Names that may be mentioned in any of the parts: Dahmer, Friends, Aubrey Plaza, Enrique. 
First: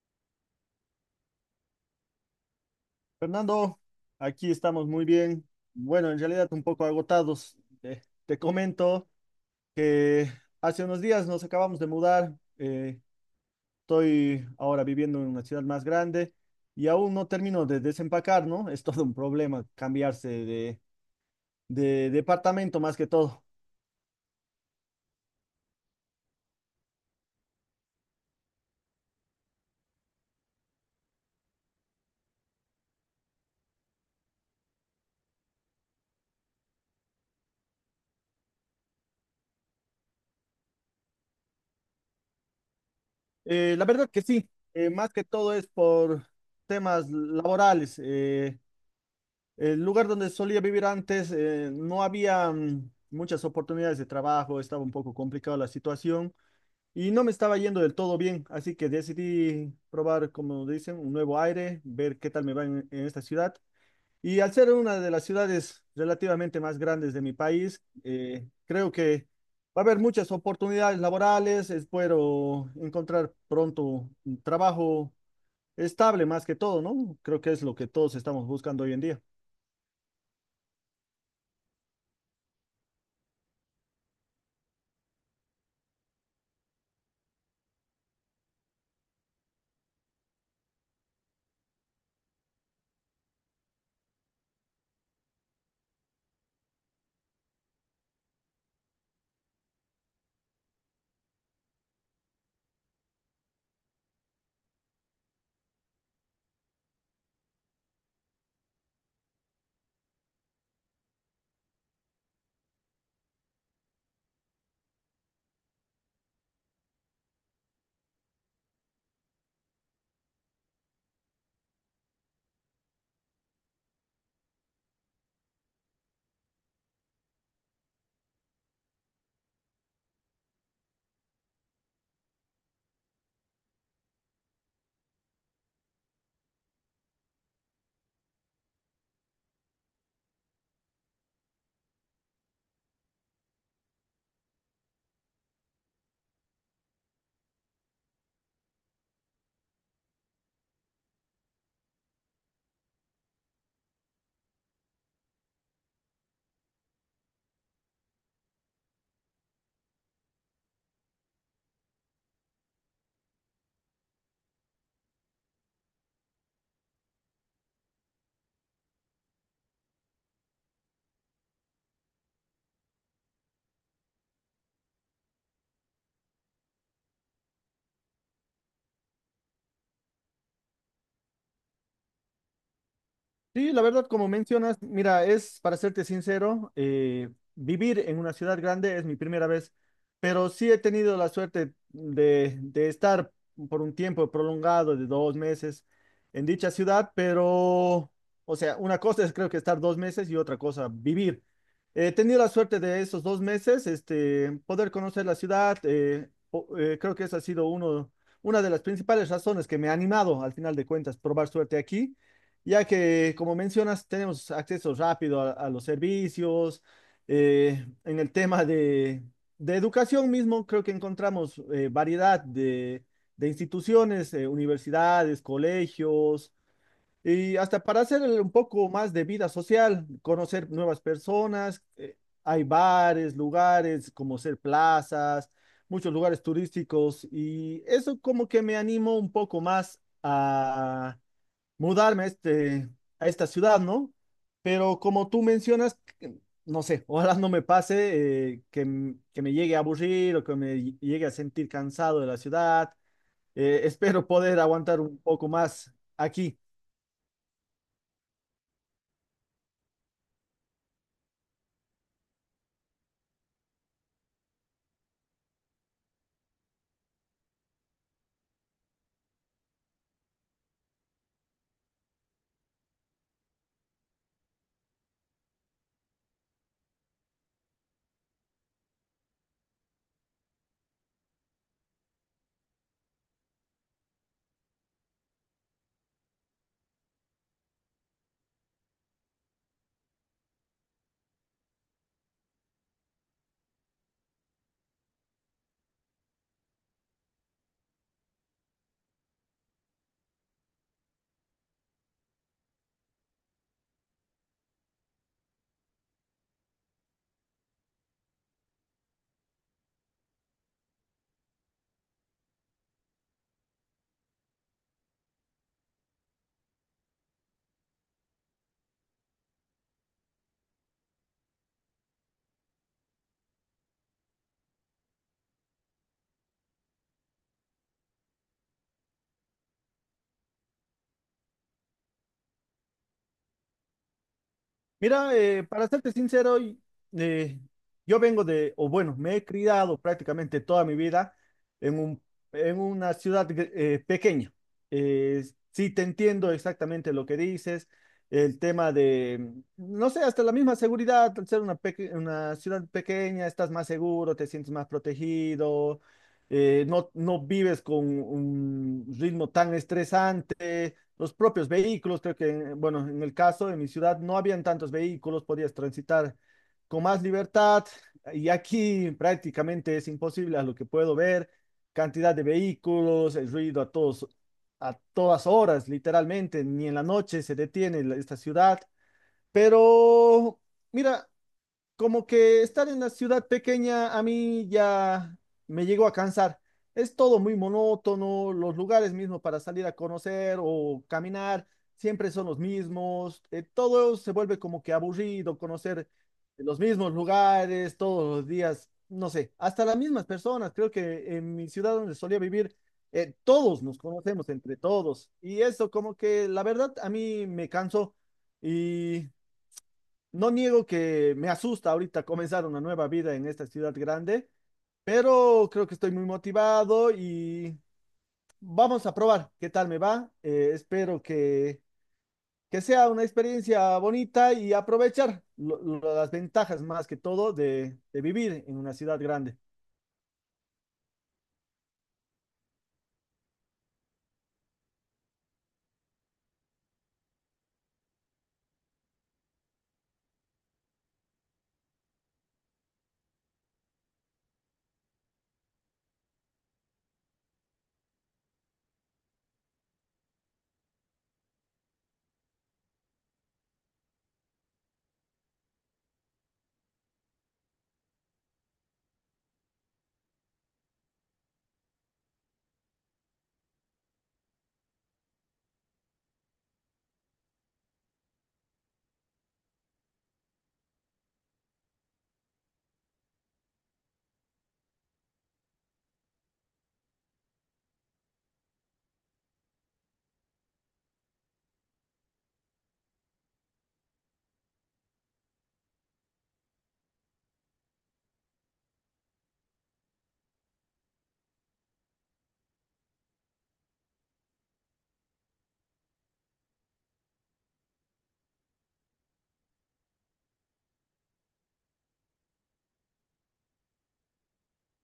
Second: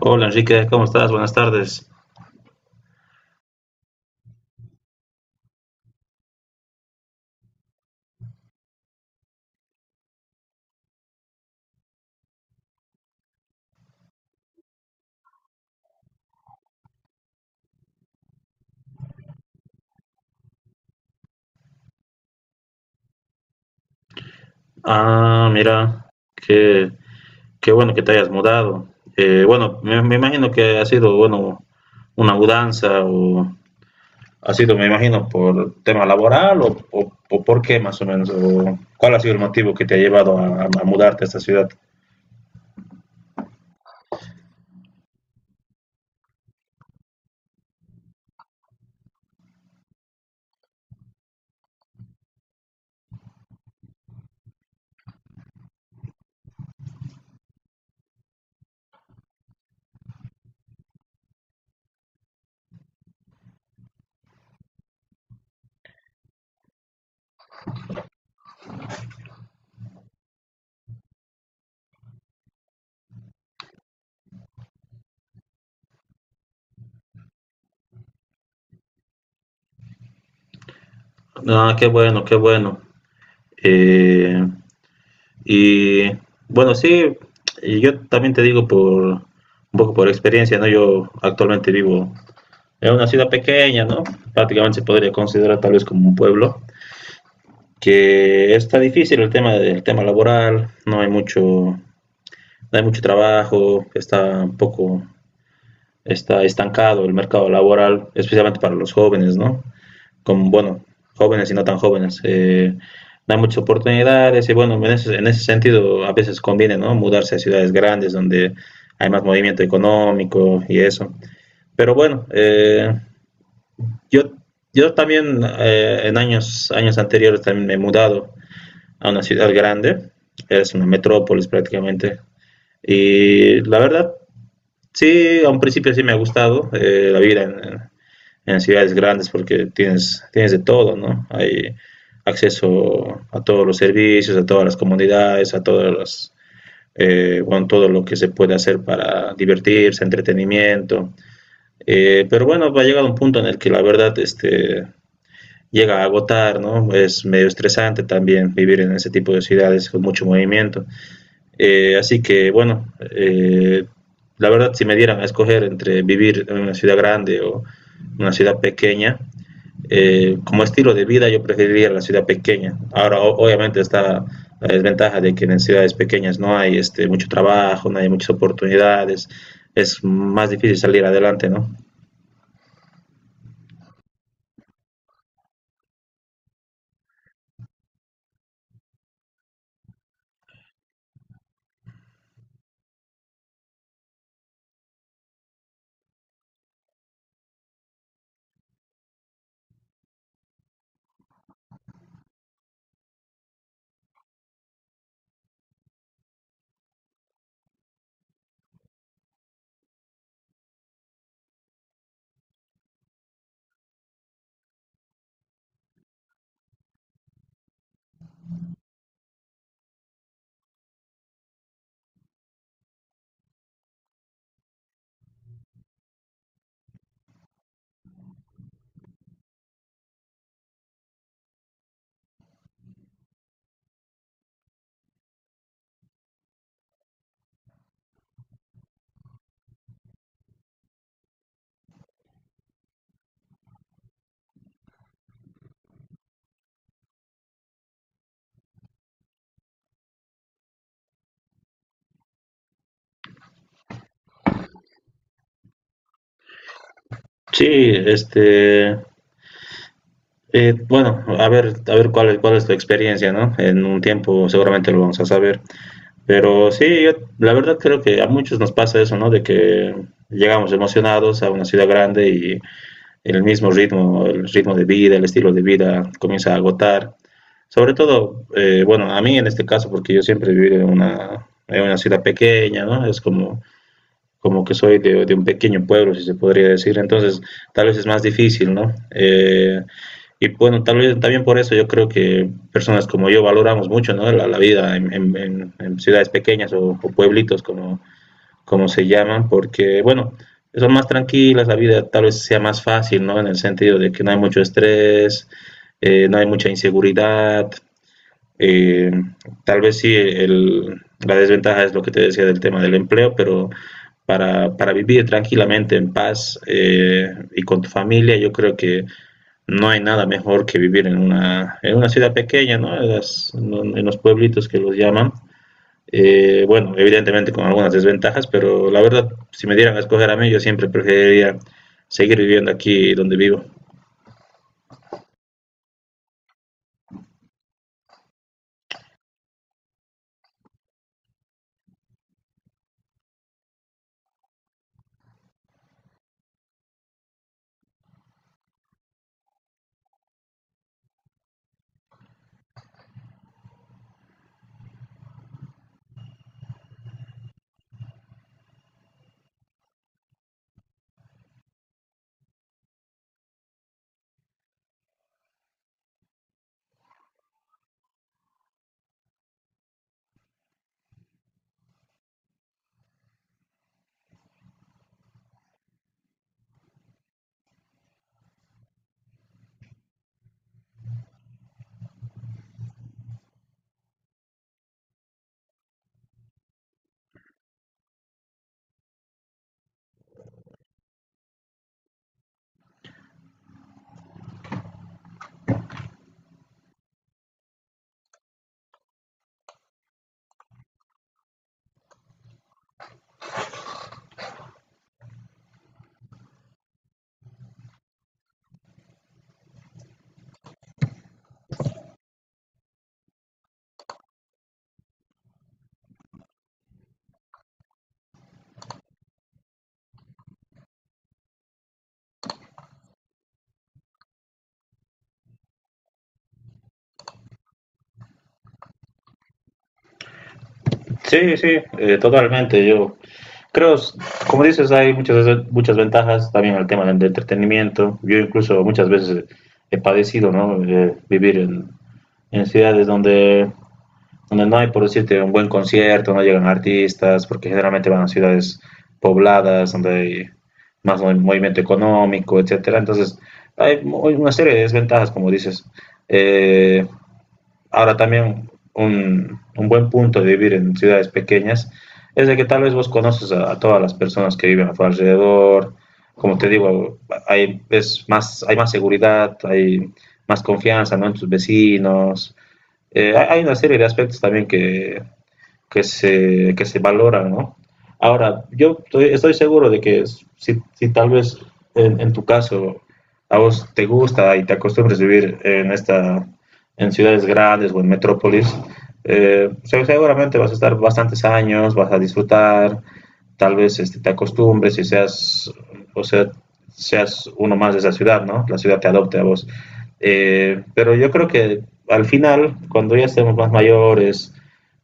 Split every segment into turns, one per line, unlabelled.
Hola Enrique, ¿cómo estás? Buenas tardes.
Fernando, aquí estamos muy bien. Bueno, en realidad un poco agotados. Eh, Te comento que hace unos días nos acabamos de mudar. Estoy ahora viviendo en una ciudad más grande y aún no termino de desempacar, ¿no? Es todo un problema cambiarse de departamento más que todo.
Ah, mira, qué bueno que te hayas mudado. Bueno, me imagino que ha sido, bueno, una mudanza o ha sido, me imagino, por tema laboral o por qué más o menos, o cuál ha sido el motivo que te ha llevado a mudarte a esta ciudad.
La verdad que sí, más que todo es por temas laborales. El lugar donde solía vivir antes, no había muchas oportunidades de trabajo, estaba un poco complicada la situación y no me estaba yendo del todo bien, así que decidí probar, como dicen, un nuevo aire, ver qué tal me va en esta ciudad. Y al ser una de las ciudades relativamente más grandes de mi país, creo que va a haber muchas oportunidades laborales, espero encontrar pronto un trabajo estable más que todo, ¿no? Creo que es lo que todos estamos buscando hoy en día.
Ah, qué bueno, qué bueno. Eh, y bueno, sí, y yo también te digo por un poco por experiencia, ¿no? Yo actualmente vivo. Es una ciudad pequeña, ¿no? Prácticamente se podría considerar tal vez como un pueblo, que está difícil el tema del tema laboral, no hay mucho, no hay mucho trabajo, está un poco, está estancado el mercado laboral, especialmente para los jóvenes, ¿no? Como, bueno, jóvenes y no tan jóvenes. No hay muchas oportunidades y bueno, en ese sentido a veces conviene, ¿no? Mudarse a ciudades grandes donde hay más movimiento económico y eso. Pero bueno, Yo, yo también en años, años anteriores también me he mudado a una ciudad grande, es una metrópolis prácticamente. Y la verdad, sí, a un principio sí me ha gustado la vida en ciudades grandes porque tienes, tienes de todo, ¿no? Hay acceso a todos los servicios, a todas las comunidades, a todas las, bueno, todo lo que se puede hacer para divertirse, entretenimiento. Pero bueno, va a llegar un punto en el que la verdad este, llega a agotar, ¿no? Es medio estresante también vivir en ese tipo de ciudades con mucho movimiento. Así que, bueno, eh, la verdad, si me dieran a escoger entre vivir en una ciudad grande o una ciudad pequeña, como estilo de vida yo preferiría la ciudad pequeña. Ahora, obviamente, está la desventaja de que en ciudades pequeñas no hay este, mucho trabajo, no hay muchas oportunidades, es más difícil salir adelante, ¿no?
Sí, la verdad, como mencionas, mira, es para serte sincero, vivir en una ciudad grande es mi primera vez, pero sí he tenido la suerte de estar por un tiempo prolongado de 2 meses en dicha ciudad, pero, o sea, una cosa es creo que estar 2 meses y otra cosa vivir. He tenido la suerte de esos 2 meses, este, poder conocer la ciudad, creo que esa ha sido una de las principales razones que me ha animado, al final de cuentas, probar suerte aquí ya que, como mencionas, tenemos acceso rápido a los servicios. En el tema de educación mismo, creo que encontramos variedad de instituciones, universidades, colegios, y hasta para hacer un poco más de vida social, conocer nuevas personas. Hay bares, lugares como ser plazas, muchos lugares turísticos, y eso como que me animó un poco más a mudarme a esta ciudad, ¿no? Pero como tú mencionas, no sé, ojalá no me pase que me llegue a aburrir o que me llegue a sentir cansado de la ciudad. Espero poder aguantar un poco más aquí.
Sí, este, bueno, a ver cuál es tu experiencia, ¿no? En un tiempo seguramente lo vamos a saber. Pero sí, yo la verdad creo que a muchos nos pasa eso, ¿no? De que llegamos emocionados a una ciudad grande y el mismo ritmo, el ritmo de vida, el estilo de vida comienza a agotar. Sobre todo, bueno, a mí en este caso, porque yo siempre he vivido en una ciudad pequeña, ¿no? Es como como que soy un pequeño pueblo, si se podría decir, entonces tal vez es más difícil, ¿no? Y bueno, tal vez también por eso yo creo que personas como yo valoramos mucho, ¿no?, vida en ciudades pequeñas o pueblitos, como, como se llaman, porque, bueno, son más tranquilas, la vida tal vez sea más fácil, ¿no? En el sentido de que no hay mucho estrés, no hay mucha inseguridad, eh, tal vez sí, la desventaja es lo que te decía del tema del empleo, pero para vivir tranquilamente, en paz y con tu familia, yo creo que no hay nada mejor que vivir en una ciudad pequeña, ¿no? En, las- ¿no? en los pueblitos que los llaman. Bueno, evidentemente con algunas desventajas, pero la verdad, si me dieran a escoger a mí, yo siempre preferiría seguir viviendo aquí donde vivo.
Mira, para serte sincero, eh, yo vengo de, o bueno, me he criado prácticamente toda mi vida en un, en una ciudad pequeña. Eh, sí te entiendo exactamente lo que dices, el tema de, no sé, hasta la misma seguridad, al ser una ciudad pequeña, estás más seguro, te sientes más protegido, no vives con un ritmo tan estresante los propios vehículos. Creo que, bueno, en el caso de mi ciudad no habían tantos vehículos, podías transitar con más libertad y aquí prácticamente es imposible a lo que puedo ver, cantidad de vehículos, el ruido a todas horas, literalmente, ni en la noche se detiene esta ciudad, pero mira, como que estar en la ciudad pequeña a mí ya me llegó a cansar. Es todo muy monótono, los lugares mismos para salir a conocer o caminar siempre son los mismos, todo se vuelve como que aburrido, conocer los mismos lugares todos los días, no sé, hasta las mismas personas. Creo que en mi ciudad donde solía vivir, todos nos conocemos entre todos y eso como que la verdad a mí me cansó. Y no niego que me asusta ahorita comenzar una nueva vida en esta ciudad grande, pero creo que estoy muy motivado y vamos a probar qué tal me va. Espero que sea una experiencia bonita y aprovechar las ventajas más que todo de vivir en una ciudad grande.
Sí, sí, totalmente. Yo creo, como dices, hay muchas, muchas ventajas también al tema del entretenimiento. Yo incluso muchas veces he padecido, ¿no? Vivir en ciudades donde, donde no hay, por decirte, un buen concierto, no llegan artistas, porque generalmente van a ciudades pobladas, donde hay movimiento económico, etcétera. Entonces, una serie de desventajas, como dices. Eh, Ahora también un buen punto de vivir en ciudades pequeñas es de que tal vez vos conoces a todas las personas que viven a tu alrededor. Como te digo, hay, es más, hay más seguridad, hay más confianza, ¿no?, en tus vecinos. Hay, hay una serie de aspectos también que se valoran, ¿no? Ahora, yo estoy, estoy seguro de que si tal vez tu caso a vos te gusta y te acostumbres a vivir en ciudades grandes o en metrópolis, seguramente vas a estar bastantes años, vas a disfrutar, tal vez este, te acostumbres y seas, o sea, seas uno más de esa ciudad, ¿no? La ciudad te adopte a vos. Pero yo creo que al final, cuando ya estemos más mayores,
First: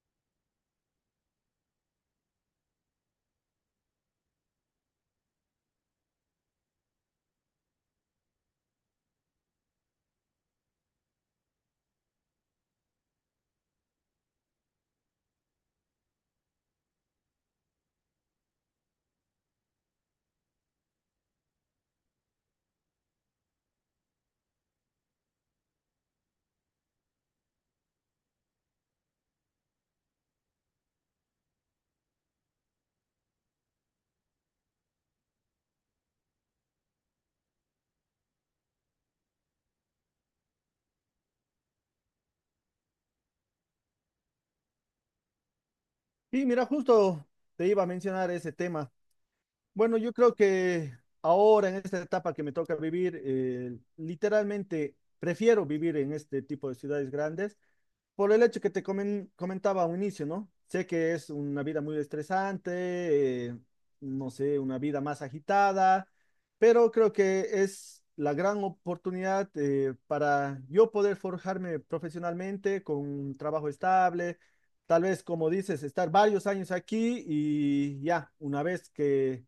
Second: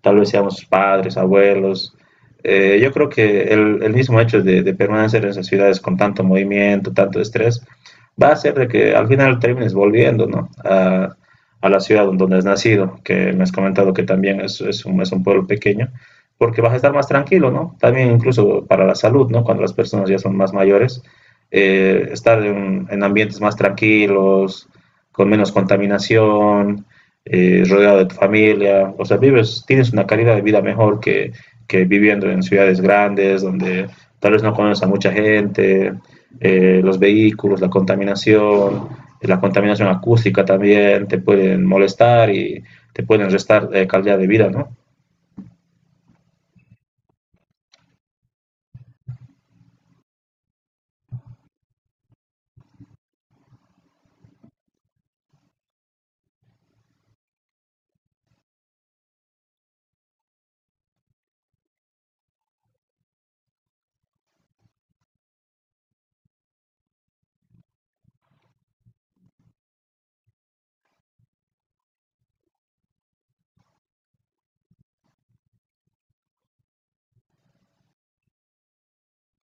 tal vez seamos padres, abuelos. Yo creo que el mismo hecho permanecer en esas ciudades con tanto movimiento, tanto estrés, va a hacer de que al final termines volviendo, ¿no?, a la ciudad donde has nacido, que me has comentado que también es un pueblo pequeño, porque vas a estar más tranquilo, ¿no? También incluso para la salud, ¿no? Cuando las personas ya son más mayores, estar ambientes más tranquilos, con menos contaminación, rodeado de tu familia, o sea, vives, tienes una calidad de vida mejor que viviendo en ciudades grandes donde tal vez no conoces a mucha gente, los vehículos, la contaminación acústica también te pueden molestar y te pueden restar calidad de vida, ¿no?
Y mira, justo te iba a mencionar ese tema. Bueno, yo creo que ahora en esta etapa que me toca vivir, literalmente prefiero vivir en este tipo de ciudades grandes por el hecho que te comentaba a un inicio, ¿no? Sé que es una vida muy estresante, no sé, una vida más agitada, pero creo que es la gran oportunidad para yo poder forjarme profesionalmente con un trabajo estable, tal vez, como dices, estar varios años aquí y ya, una vez que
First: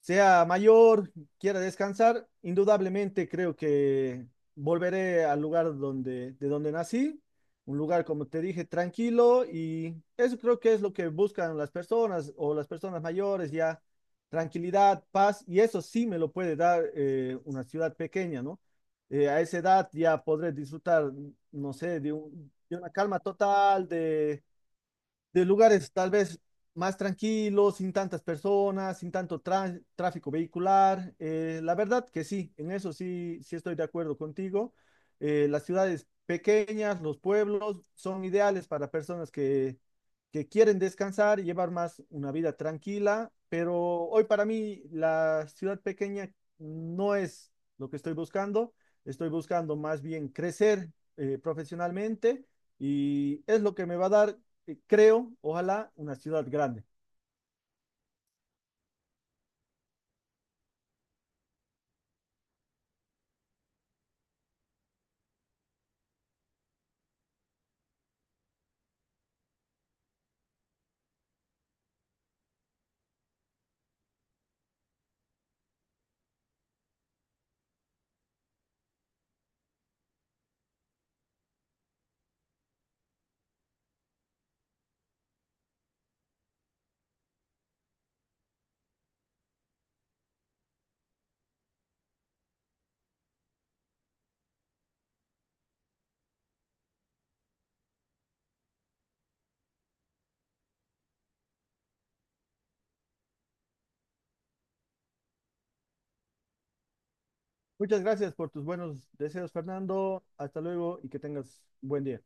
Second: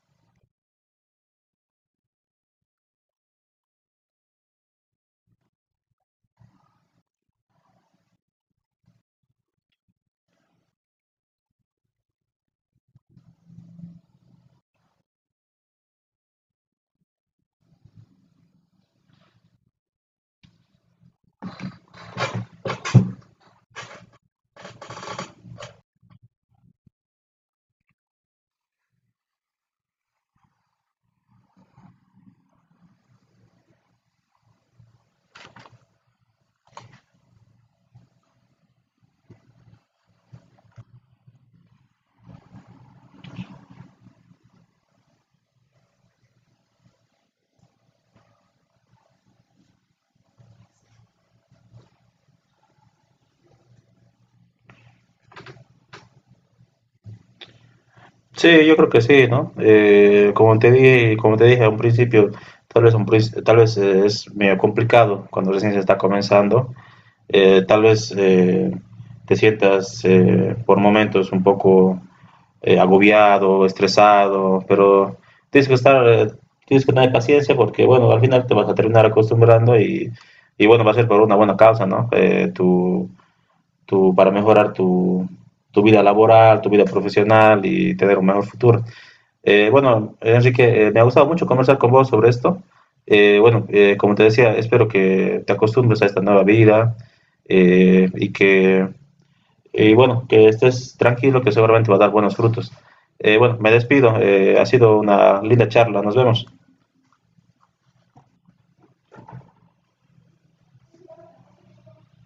sea mayor, quiera descansar, indudablemente creo que volveré al lugar donde, de donde nací, un lugar, como te dije, tranquilo y eso creo que es lo que buscan las personas o las personas mayores ya, tranquilidad, paz y eso sí me lo puede dar una ciudad pequeña, ¿no? A esa edad ya podré disfrutar, no sé, de una calma total, de lugares tal vez más tranquilos, sin tantas personas, sin tanto tráfico vehicular. La verdad que sí, en eso sí estoy de acuerdo contigo. Las ciudades pequeñas, los pueblos son ideales para personas que quieren descansar y llevar más una vida tranquila, pero hoy para mí la ciudad pequeña no es lo que estoy buscando. Estoy buscando más bien crecer profesionalmente y es lo que me va a dar creo, ojalá, una ciudad grande.
Sí, yo creo que sí, ¿no? Como te dije a un principio, tal vez, tal vez es medio complicado cuando recién se está comenzando, tal vez te sientas por momentos un poco agobiado, estresado, pero tienes que estar, eh, tienes que tener paciencia porque, bueno, al final te vas a terminar acostumbrando y bueno, va a ser por una buena causa, ¿no? Para mejorar tu, tu vida laboral, tu vida profesional y tener un mejor futuro. Bueno, Enrique, me ha gustado mucho conversar con vos sobre esto. Bueno, como te decía, espero que te acostumbres a esta nueva vida eh, y que, y bueno, que estés tranquilo, que seguramente va a dar buenos frutos. Bueno, me despido. Ha sido una linda charla. Nos vemos.
Muchas gracias por tus buenos deseos, Fernando. Hasta luego y que tengas un buen día.